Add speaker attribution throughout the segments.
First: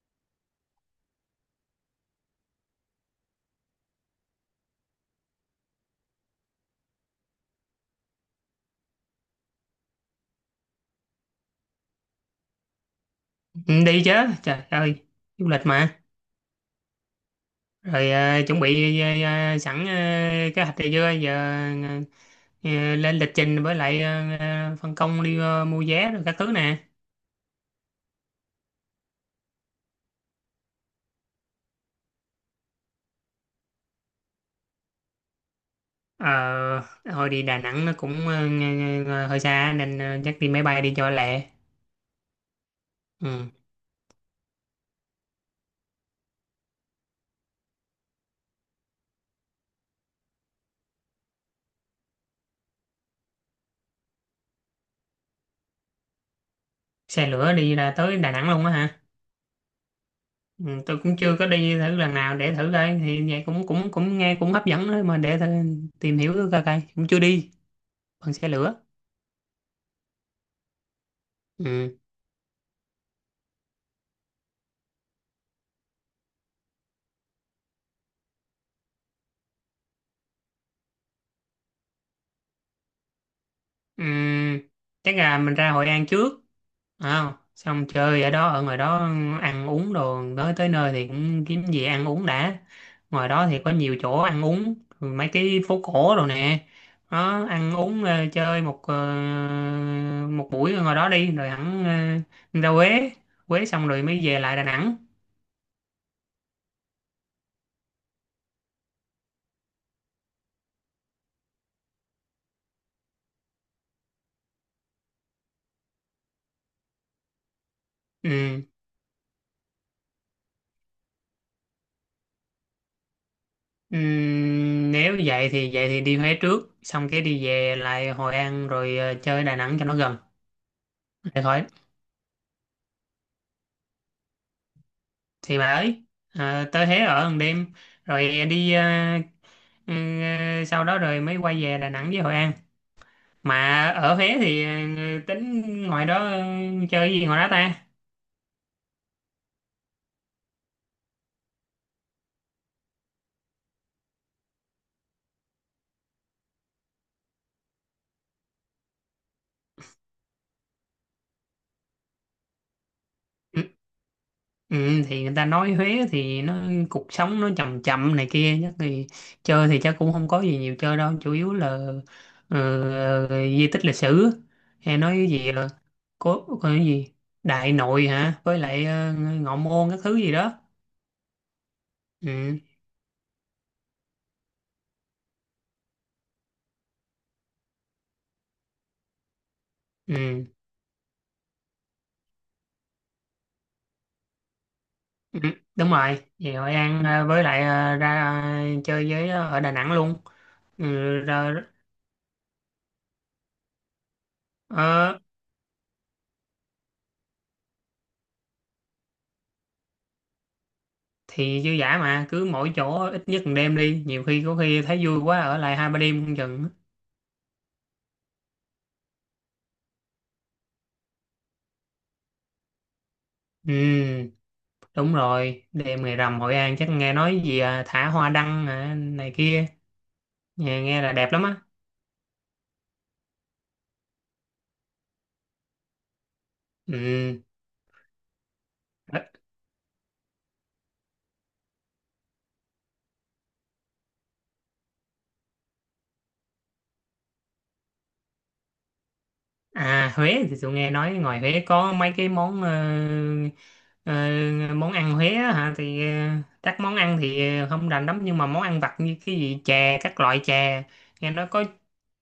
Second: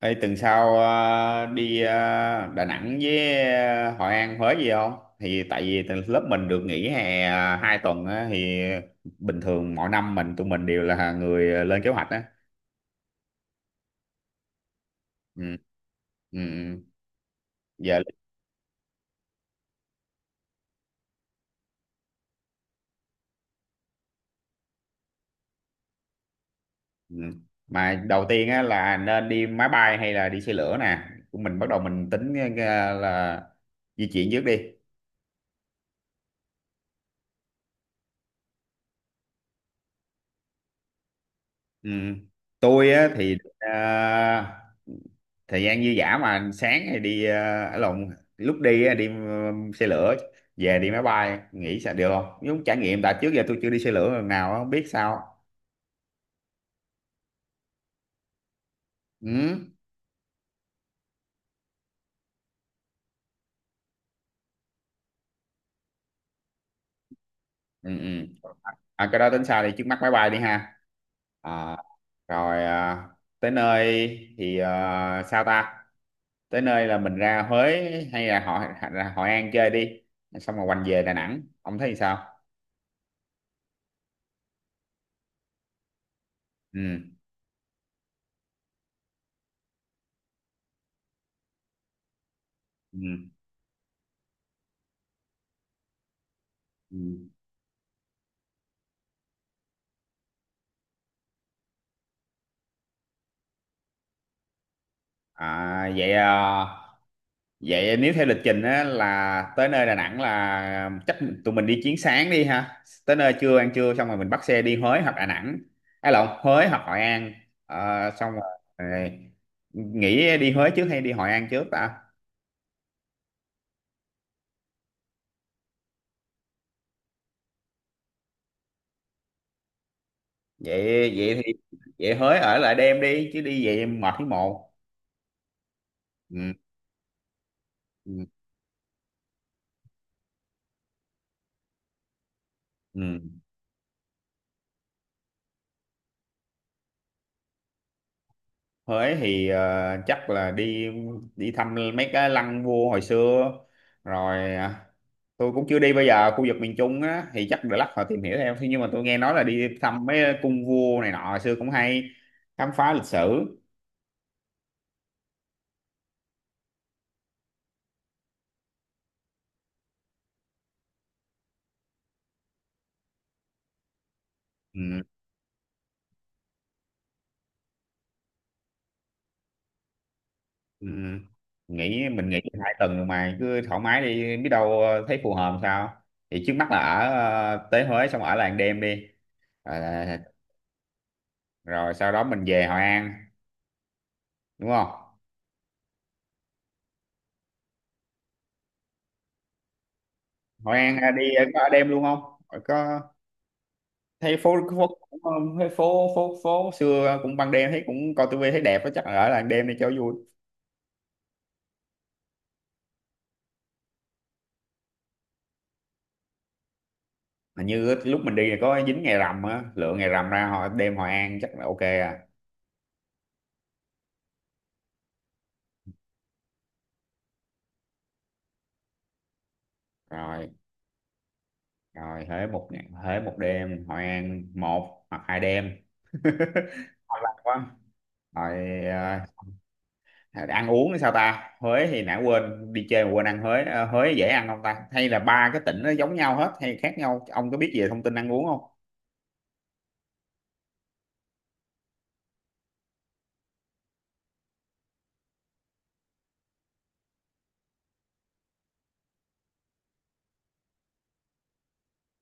Speaker 1: Ê, tuần sau đi Đà Nẵng với Hội An, Huế gì không? Thì tại vì từ lớp mình được nghỉ hè 2 tuần á, thì bình thường mỗi năm tụi mình đều là người lên kế hoạch á.
Speaker 2: Ừ, đi chứ trời ơi du
Speaker 1: Ừ,
Speaker 2: lịch mà.
Speaker 1: ừ, ừ. Giờ
Speaker 2: Rồi chuẩn bị, sẵn kế hoạch này chưa giờ ờ, lên lịch trình, với lại phân công đi mua vé rồi các thứ nè.
Speaker 1: ừ. Mà đầu tiên á là nên đi máy bay hay là đi xe lửa nè. Mình bắt đầu mình tính là di chuyển trước đi.
Speaker 2: ờ Hồi đi Đà Nẵng nó cũng hơi xa nên chắc đi máy bay đi cho lẹ.
Speaker 1: Ừ. Tôi á thì
Speaker 2: Ừ.
Speaker 1: thời gian dư dả mà sáng thì đi lộn, lúc đi á, đi xe lửa, về đi máy bay, nghĩ sao được không, giống trải nghiệm, tại trước giờ tôi chưa đi xe lửa lần nào á, không biết sao.
Speaker 2: Xe lửa đi ra tới Đà Nẵng luôn á hả?
Speaker 1: Ừ,
Speaker 2: Ừ, tôi cũng chưa có đi thử lần nào, để thử coi thì vậy cũng cũng cũng nghe cũng hấp dẫn đó, mà để thử, tìm hiểu coi coi cũng chưa đi
Speaker 1: ừ, ừ.
Speaker 2: bằng xe lửa.
Speaker 1: À, cái đó tính sao thì trước mắt máy bay đi ha. À,
Speaker 2: Ừ.
Speaker 1: rồi à, tới nơi thì à, sao ta, tới nơi là mình ra Huế hay là ra Hội An chơi đi, xong rồi quanh về Đà Nẵng, ông thấy sao?
Speaker 2: Ừm, chắc là mình ra Hội An trước.
Speaker 1: Ừ,
Speaker 2: À, xong chơi ở đó, ở ngoài đó, ăn uống đồ. Tới tới nơi thì cũng kiếm gì ăn uống đã.
Speaker 1: ừ,
Speaker 2: Ngoài đó thì có nhiều chỗ ăn uống, mấy cái phố cổ rồi nè.
Speaker 1: ừ.
Speaker 2: Đó, ăn uống, chơi một, một buổi ở ngoài đó đi rồi hẳn ra Huế. Huế xong rồi mới về lại Đà Nẵng.
Speaker 1: À, vậy à, vậy nếu theo lịch trình á, là tới nơi Đà Nẵng là chắc tụi mình đi chuyến sáng đi ha. Tới nơi trưa ăn trưa xong rồi mình bắt xe đi Huế hoặc Đà Nẵng. Hay lộn, Huế hoặc Hội An. Ờ, xong rồi
Speaker 2: Ừ.
Speaker 1: ờ, nghĩ đi Huế trước hay đi Hội An trước ta?
Speaker 2: Ừ, nếu vậy thì đi Huế trước, xong cái đi về lại Hội An, rồi chơi Đà Nẵng cho nó gần,
Speaker 1: Vậy vậy
Speaker 2: để
Speaker 1: thì
Speaker 2: khỏi.
Speaker 1: vậy Huế ở lại đêm đi chứ đi vậy mệt thấy mồ.
Speaker 2: Thì bà ấy,
Speaker 1: Ừ.
Speaker 2: à, tới Huế ở một đêm
Speaker 1: Ừ.
Speaker 2: rồi đi, à, ừ, sau đó rồi mới quay về Đà Nẵng với Hội An.
Speaker 1: Ừ.
Speaker 2: Mà ở Huế thì, ừ, tính ngoài đó, ừ, chơi gì ngoài đó ta?
Speaker 1: Huế thì chắc là đi đi thăm mấy cái lăng vua hồi xưa, rồi à, tôi cũng chưa đi, bây giờ khu vực miền Trung á thì chắc để lát họ tìm hiểu theo. Thế nhưng mà tôi nghe nói là đi thăm mấy cung vua này nọ hồi xưa cũng hay, khám phá lịch sử.
Speaker 2: Ừ, ừ, thì người ta nói Huế thì nó cuộc sống nó chậm chậm này kia, chắc thì chơi thì chắc cũng không có gì nhiều chơi đâu, chủ yếu là, ừ, di tích lịch sử hay
Speaker 1: Ừ,
Speaker 2: nói cái gì, có cái gì Đại Nội hả, với lại Ngọ Môn các thứ gì đó.
Speaker 1: ừ. Ừ. Nghĩ mình nghĩ
Speaker 2: Ừ.
Speaker 1: 2 tuần rồi mà cứ thoải mái đi biết đâu thấy phù hợp sao. Thì trước mắt là ở tới Huế xong ở làng đêm đi. Ờ,
Speaker 2: Ừ.
Speaker 1: rồi sau đó mình về Hội An đúng không?
Speaker 2: Ừ, đúng rồi, thì Hội An với lại ra chơi với ở Đà Nẵng luôn.
Speaker 1: Hội
Speaker 2: Ừ,
Speaker 1: An đi
Speaker 2: ra,
Speaker 1: có ở đêm luôn không? Ờ, có, thấy phố phố
Speaker 2: ờ,
Speaker 1: cũng, ờ, thấy phố phố phố xưa cũng, ban đêm thấy cũng coi tivi thấy đẹp á, chắc là ở làng đêm đi cho vui.
Speaker 2: thì dư dả mà, cứ mỗi chỗ ít nhất một đêm đi, nhiều khi có khi thấy vui quá ở lại hai ba đêm không chừng.
Speaker 1: Hình như lúc mình đi là có dính ngày rằm á, lựa ngày rằm ra họ đêm Hội An chắc là ok à.
Speaker 2: Ừ, đúng rồi, đêm ngày rằm Hội An chắc nghe nói gì, à, thả hoa đăng, à, này kia.
Speaker 1: Rồi,
Speaker 2: Nghe, nghe là đẹp lắm á.
Speaker 1: rồi Huế một ngày, Huế một đêm, Hội An 1 hoặc 2 đêm. Ngon lành
Speaker 2: Ừ.
Speaker 1: quá. Rồi ăn uống thì sao ta? Huế thì nãy quên đi chơi mà quên ăn Huế. Ờ, Huế dễ ăn không ta, hay là ba cái tỉnh nó giống nhau hết hay khác nhau, ông có biết về thông tin ăn uống không?
Speaker 2: À, Huế thì tôi nghe nói ngoài Huế có mấy cái món ờ, món ăn Huế á hả, thì các món ăn thì không rành lắm, nhưng mà món ăn vặt như cái gì chè, các loại chè, nghe nói có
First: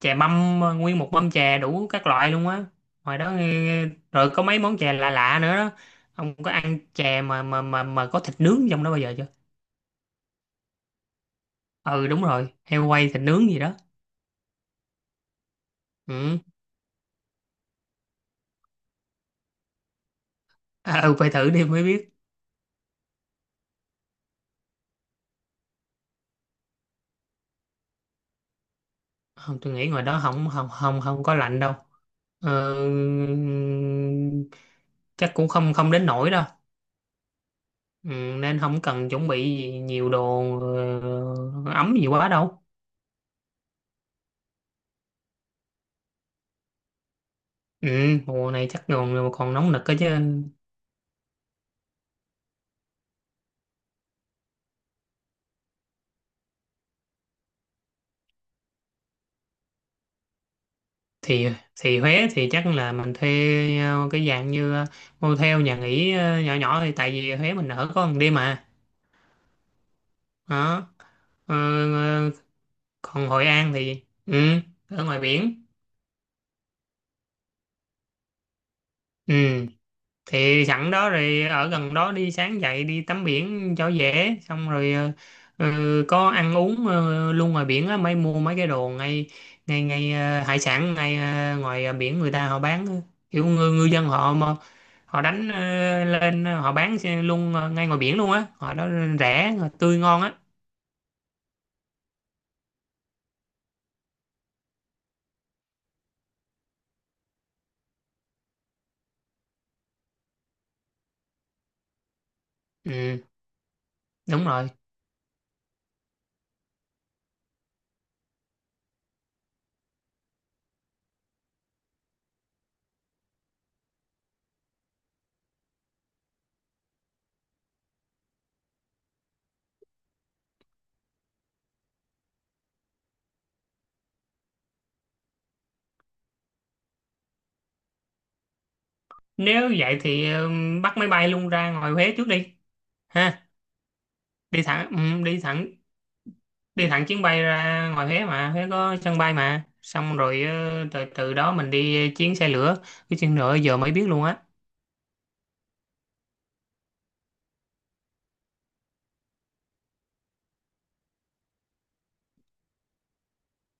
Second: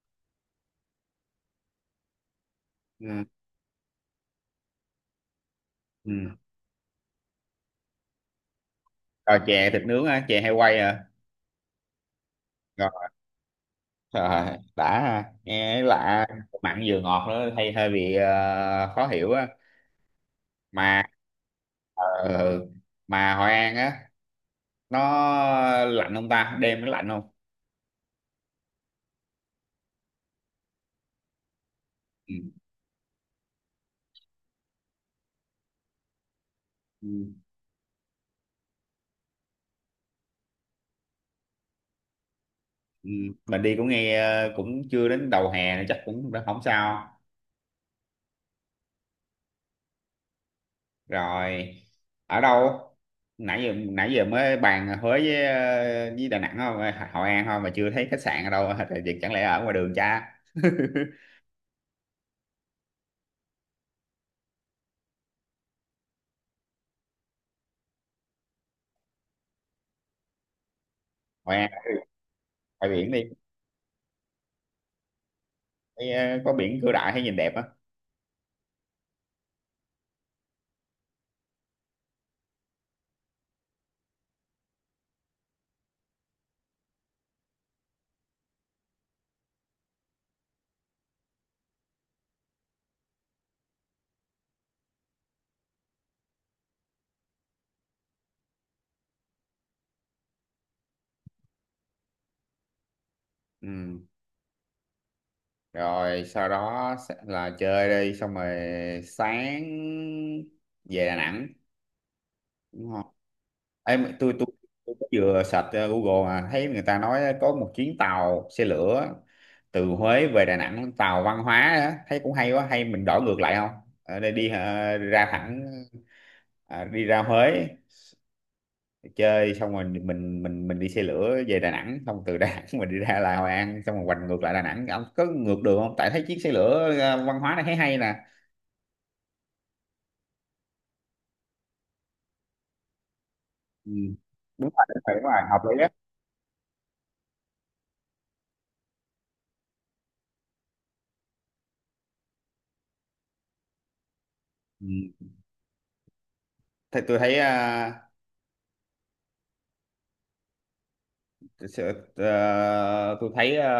Speaker 2: chè mâm, nguyên một mâm chè đủ các loại luôn á, ngoài
Speaker 1: Ừ.
Speaker 2: đó. Ờ, Rồi có mấy món chè lạ lạ nữa đó.
Speaker 1: Ừ.
Speaker 2: Ông có ăn chè mà có thịt nướng trong đó bao giờ chưa?
Speaker 1: Rồi chè thịt nướng á, chè hay quay à?
Speaker 2: Ừ, đúng rồi, heo quay thịt nướng gì đó.
Speaker 1: Rồi, đã ha. Nghe lạ,
Speaker 2: Ừ.
Speaker 1: mặn vừa ngọt nữa hay hơi bị khó hiểu á.
Speaker 2: À,
Speaker 1: Mà
Speaker 2: ừ, phải thử đi mới biết.
Speaker 1: ờ, mà Hội An á, nó lạnh không ta, đêm nó lạnh không?
Speaker 2: Không, tôi nghĩ ngoài đó không không không không có lạnh đâu.
Speaker 1: Ừ.
Speaker 2: Ờ, chắc cũng không không đến nổi đâu.
Speaker 1: Ừ.
Speaker 2: Ừ, nên không cần chuẩn bị gì nhiều đồ ờ, ấm gì quá đâu.
Speaker 1: Ừ. Mình đi cũng nghe cũng chưa đến đầu hè nữa, chắc cũng đã không sao.
Speaker 2: Ừ, mùa này chắc còn còn nóng nực cơ chứ.
Speaker 1: Rồi ở đâu, nãy giờ mới bàn Huế với với Đà Nẵng không, Hội An không mà chưa thấy khách sạn ở đâu, thì chẳng lẽ ở ngoài đường cha.
Speaker 2: thì thì Huế thì chắc là mình thuê cái dạng như, motel nhà nghỉ nhỏ nhỏ, thì tại vì Huế mình ở có một đêm mà. Đó.
Speaker 1: Hội
Speaker 2: Ờ.
Speaker 1: An
Speaker 2: Ờ.
Speaker 1: ngoài biển đi.
Speaker 2: Còn Hội An thì, ừ, ở ngoài biển.
Speaker 1: Thấy, ờ, có biển Cửa Đại thấy nhìn đẹp á.
Speaker 2: Ừ, thì sẵn đó rồi ở gần đó đi, sáng dậy đi tắm biển cho dễ, xong rồi có ăn uống luôn ngoài biển á, mới mua mấy cái đồ ngay ngay ngay hải sản, ngay ngoài biển người ta họ bán á. Kiểu ngư dân họ mà, họ đánh lên họ bán xe luôn ngay ngoài biển luôn á họ đó, rẻ, tươi, ngon á.
Speaker 1: Ừ. Rồi sau đó sẽ là chơi đi, xong rồi sáng về Đà Nẵng đúng không?
Speaker 2: Ừ,
Speaker 1: Em tôi
Speaker 2: đúng
Speaker 1: tôi
Speaker 2: rồi,
Speaker 1: tôi có vừa search Google mà thấy người ta nói có một chuyến tàu xe lửa từ Huế về Đà Nẵng, tàu văn hóa đó. Thấy cũng hay quá, hay mình đổi ngược lại không? Ở đây đi ra thẳng ờ, đi ra Huế chơi, xong rồi mình đi xe lửa về Đà Nẵng, xong từ Đà Nẵng mình đi ra là Hội An, xong rồi hoành ngược lại Đà Nẵng, ông có ngược đường không, tại thấy chiếc xe lửa à, văn hóa này thấy hay nè.
Speaker 2: nếu vậy thì bắt máy bay luôn ra ngoài Huế trước đi, ha.
Speaker 1: Ừ. Đúng rồi, đúng rồi, đúng rồi,
Speaker 2: Đi
Speaker 1: hợp
Speaker 2: thẳng.
Speaker 1: lý á.
Speaker 2: Đi thẳng chuyến bay ra ngoài Huế mà, Huế có sân bay mà, xong rồi từ từ đó mình đi chuyến xe lửa. Cái chuyến lửa giờ mới biết luôn á.
Speaker 1: Ừ. Thì tôi thấy à, tôi thấy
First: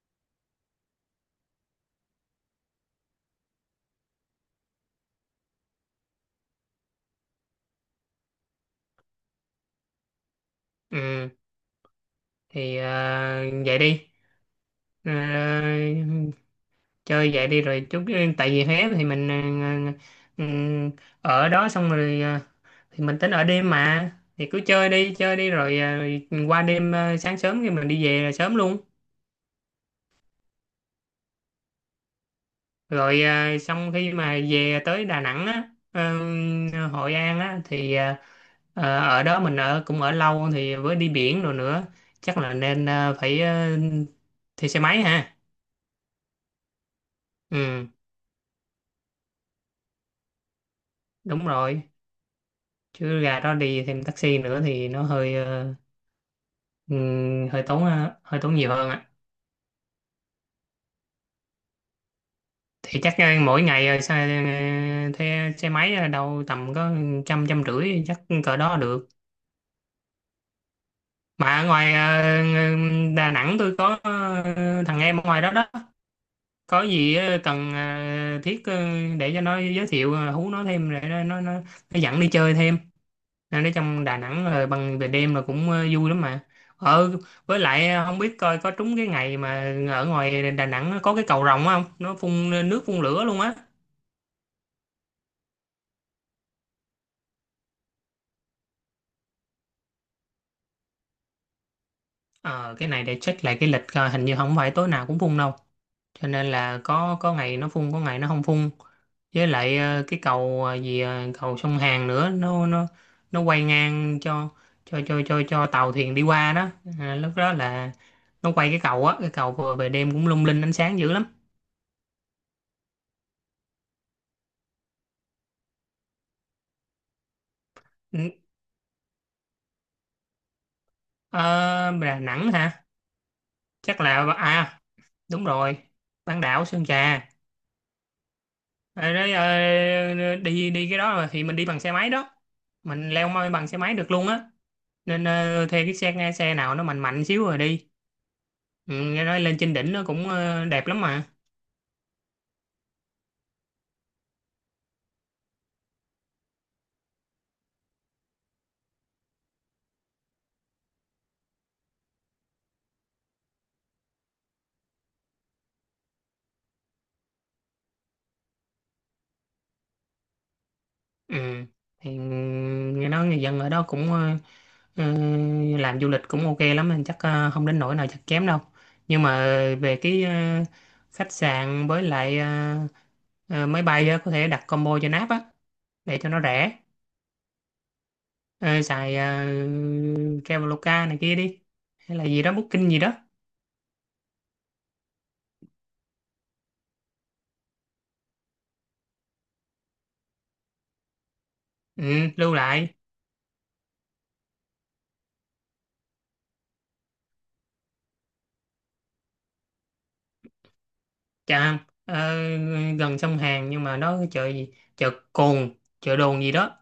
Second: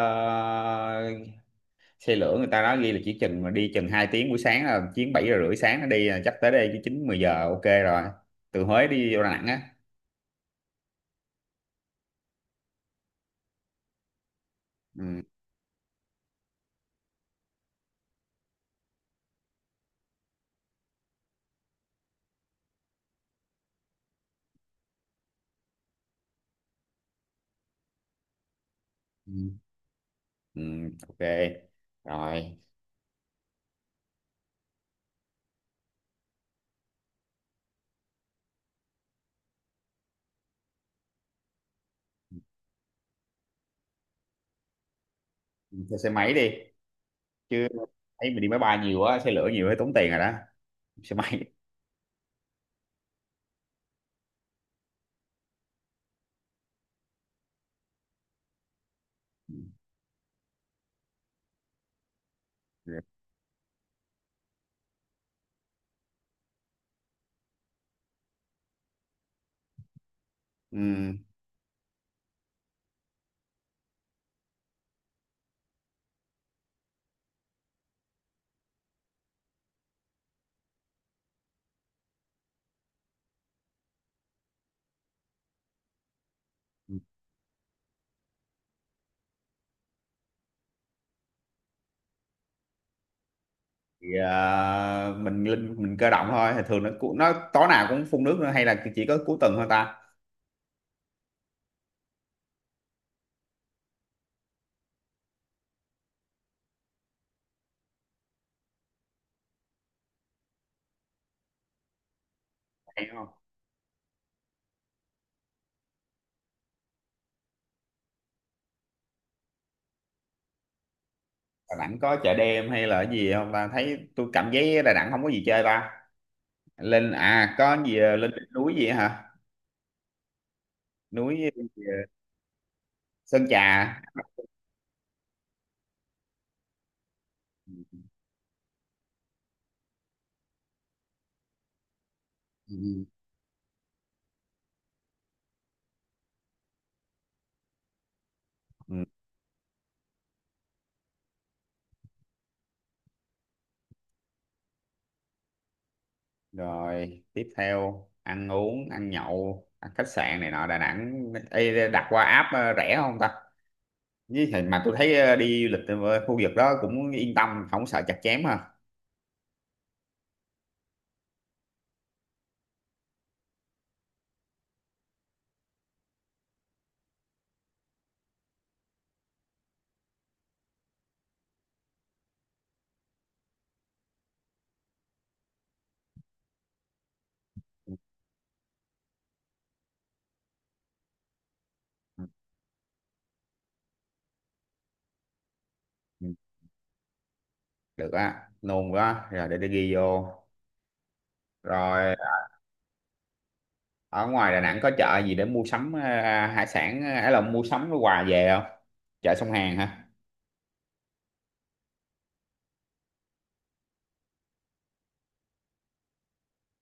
Speaker 1: xe lửa người ta nói ghi là chỉ chừng mà đi chừng 2 tiếng, buổi sáng là chuyến 7 giờ rưỡi sáng nó đi là chắc tới đây chứ 9 10 giờ ok rồi, từ Huế đi vô Đà Nẵng á.
Speaker 2: Ừ, thì vậy đi.
Speaker 1: Ừ.
Speaker 2: Ờ, chơi vậy đi rồi chút, tại vì Huế thì mình ờ, ừm, ở đó xong rồi thì mình tính ở đêm mà, thì cứ chơi đi rồi qua đêm, sáng sớm thì mình đi về là sớm luôn.
Speaker 1: Ừ. Ừ. Ok rồi,
Speaker 2: Rồi, à, xong khi mà về tới Đà Nẵng á, Hội An á thì, à, ở đó mình ở cũng ở lâu, thì với đi biển rồi nữa, chắc là nên, à, phải, thuê xe máy ha.
Speaker 1: thuê xe máy đi chứ,
Speaker 2: Ừ,
Speaker 1: thấy mình đi máy bay nhiều quá, xe lửa nhiều thấy tốn tiền rồi đó, xe
Speaker 2: đúng
Speaker 1: máy.
Speaker 2: rồi, chứ gà đó đi thêm taxi nữa thì nó hơi ừ, hơi tốn, hơi tốn nhiều hơn ạ. Thì chắc mỗi ngày, thuê xe máy là đâu tầm có trăm trăm rưỡi, chắc cỡ đó được.
Speaker 1: Ừ.
Speaker 2: Mà ở ngoài Đà Nẵng tôi có thằng em ở ngoài đó đó. Có gì cần, thiết, để cho nó giới thiệu, hú nó thêm để nó dẫn đi chơi thêm. Nên ở trong Đà Nẵng rồi bằng về đêm là cũng vui lắm mà. Ờ, với lại không biết coi có trúng cái ngày mà ở ngoài Đà Nẵng nó có cái cầu rồng không? Nó phun nước phun lửa luôn á.
Speaker 1: Thì à, mình linh mình cơ động thôi, thì thường nó nó tối nào cũng phun nước nữa hay là chỉ có cuối tuần thôi ta,
Speaker 2: Ờ, cái này để check lại cái lịch coi, hình như không phải tối nào cũng phun đâu. Cho nên là có ngày nó phun, có ngày nó không phun. Với lại cái cầu, cầu sông Hàn nữa, nó nó
Speaker 1: hay không?
Speaker 2: nó quay ngang cho cho tàu thuyền đi qua đó. À, lúc đó là nó quay cái cầu á, cái cầu vừa về đêm cũng lung linh ánh sáng dữ lắm.
Speaker 1: Đà Nẵng có chợ đêm hay là cái gì không ta, thấy tôi cảm giác Đà Nẵng không có gì chơi ta, lên à có gì à,
Speaker 2: Ừ.
Speaker 1: lên đỉnh núi gì hả, núi
Speaker 2: Ờ,
Speaker 1: gì, à,
Speaker 2: Đà Nẵng hả?
Speaker 1: Sơn Trà.
Speaker 2: Chắc là, à, đúng rồi, bán đảo Sơn Trà.
Speaker 1: Ừ.
Speaker 2: Ờ, đấy, đi đi cái đó mà thì mình đi bằng xe máy đó,
Speaker 1: Ừ.
Speaker 2: mình leo mây bằng xe máy được luôn á. Nên thuê cái xe xe nào nó mạnh mạnh xíu rồi đi.
Speaker 1: Ừ.
Speaker 2: Ừ, nghe nói lên trên đỉnh nó cũng đẹp lắm mà.
Speaker 1: Rồi tiếp theo ăn uống, ăn nhậu, ăn khách sạn này nọ Đà Nẵng. Ê, đặt qua app rẻ không ta, với thì mà tôi thấy đi du lịch ở khu vực đó cũng yên tâm, không sợ chặt chém ha.
Speaker 2: Ừ. Thì, ừ, nghe nói người dân ở đó cũng ờ, làm du lịch cũng ok lắm, nên chắc không đến nỗi nào chắc kém đâu. Nhưng mà về cái khách sạn, với lại máy bay á, có thể đặt combo cho náp á để cho nó rẻ.
Speaker 1: Ừ,
Speaker 2: Ờ, xài Traveloka này kia đi, hay
Speaker 1: ừ,
Speaker 2: là gì đó Booking gì đó.
Speaker 1: ừ. Được á, nôn quá, rồi để tôi ghi vô.
Speaker 2: Ừ,
Speaker 1: Rồi
Speaker 2: lưu lại.
Speaker 1: ở ngoài Đà Nẵng có chợ gì để mua sắm hải sản hay là mua sắm cái quà về không, chợ sông Hàn hả?
Speaker 2: Chà, gần sông Hàn nhưng mà nó cái chợ gì? Chợ Cồn, chợ Đồn gì đó.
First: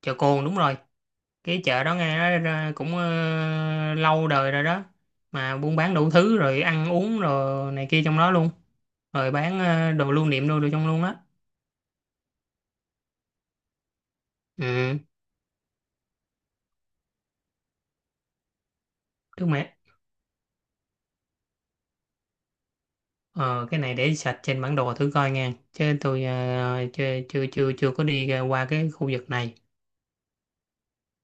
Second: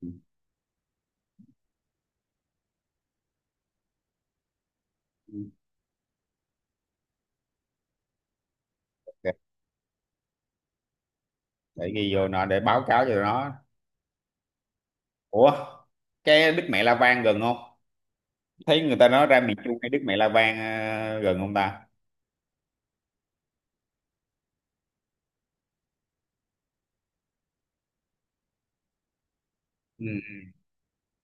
Speaker 1: Ừ,
Speaker 2: Chợ Cồn đúng rồi. Cái chợ đó nghe nói ra cũng lâu đời rồi đó.
Speaker 1: ừ.
Speaker 2: Mà buôn bán đủ thứ rồi ăn uống rồi này kia trong đó luôn. Rồi
Speaker 1: Ok,
Speaker 2: bán đồ lưu niệm đồ, đồ trong luôn á.
Speaker 1: để ghi vô nó để báo cáo cho nó.
Speaker 2: Ừ,
Speaker 1: Ủa, cái Đức Mẹ La Vang gần không, thấy người ta nói ra
Speaker 2: trước
Speaker 1: miền
Speaker 2: mẹ.
Speaker 1: Trung cái Đức Mẹ La Vang gần không ta?
Speaker 2: Ờ, cái này để sạch trên bản đồ thử coi nha. Chứ tôi ờ, chưa chưa chưa chưa có đi ra qua cái khu vực này.
Speaker 1: Ừ.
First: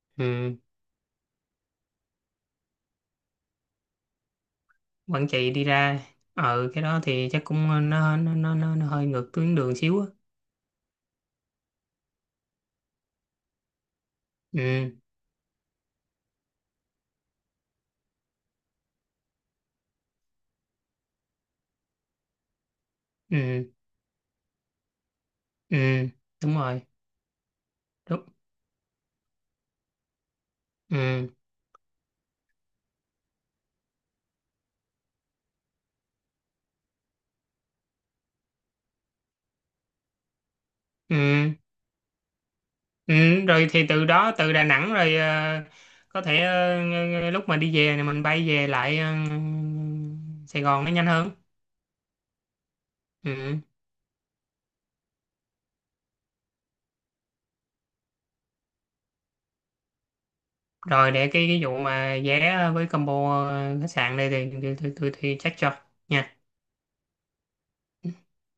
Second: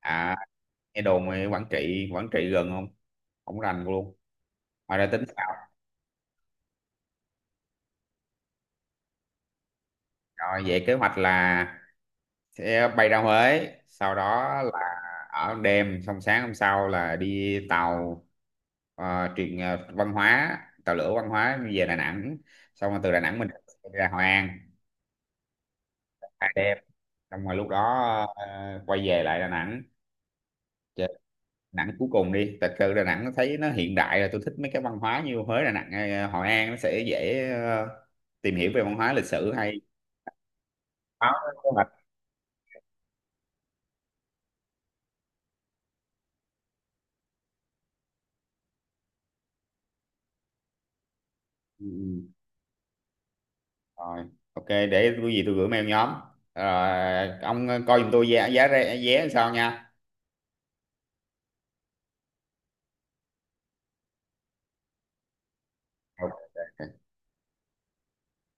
Speaker 1: À,
Speaker 2: Ừ.
Speaker 1: nghe đồn ở Quảng Trị, Quảng Trị gần không, không rành luôn. Ngoài ra tính
Speaker 2: Quảng
Speaker 1: sao?
Speaker 2: Trị đi ra, ừ, cái đó thì chắc cũng nó hơi ngược tuyến đường xíu á.
Speaker 1: Rồi vậy kế hoạch là sẽ bay ra Huế, sau đó là
Speaker 2: Ừ.
Speaker 1: ở đêm, xong sáng hôm sau là đi tàu văn hóa, tàu lửa văn hóa về Đà Nẵng, xong rồi từ Đà Nẵng mình
Speaker 2: Ừ.
Speaker 1: sẽ đi ra Hội An
Speaker 2: Ừ,
Speaker 1: hai
Speaker 2: đúng
Speaker 1: đêm,
Speaker 2: rồi.
Speaker 1: xong rồi lúc đó
Speaker 2: Đúng.
Speaker 1: ờ, quay về lại Đà Nẵng, chờ Đà
Speaker 2: Ừ.
Speaker 1: Nẵng cuối cùng đi, thật sự Đà Nẵng nó thấy nó hiện đại rồi, tôi thích mấy cái văn hóa như Huế, Đà Nẵng, ờ, Hội An nó sẽ dễ tìm hiểu về văn hóa lịch sử hay.
Speaker 2: Ừ.
Speaker 1: Đó, kế hoạch.
Speaker 2: Ừ, rồi thì từ đó, từ Đà Nẵng rồi có thể, lúc mà đi về thì mình bay về lại Sài Gòn nó nhanh hơn.
Speaker 1: Ừ.
Speaker 2: Ừ.
Speaker 1: Rồi, ok để cái gì tôi gửi mail nhóm. Rồi ông coi giùm tôi giá giá vé vé sao nha.
Speaker 2: Rồi để cái vụ mà vé với combo, khách sạn đây thì tôi check cho nha.
Speaker 1: Ok.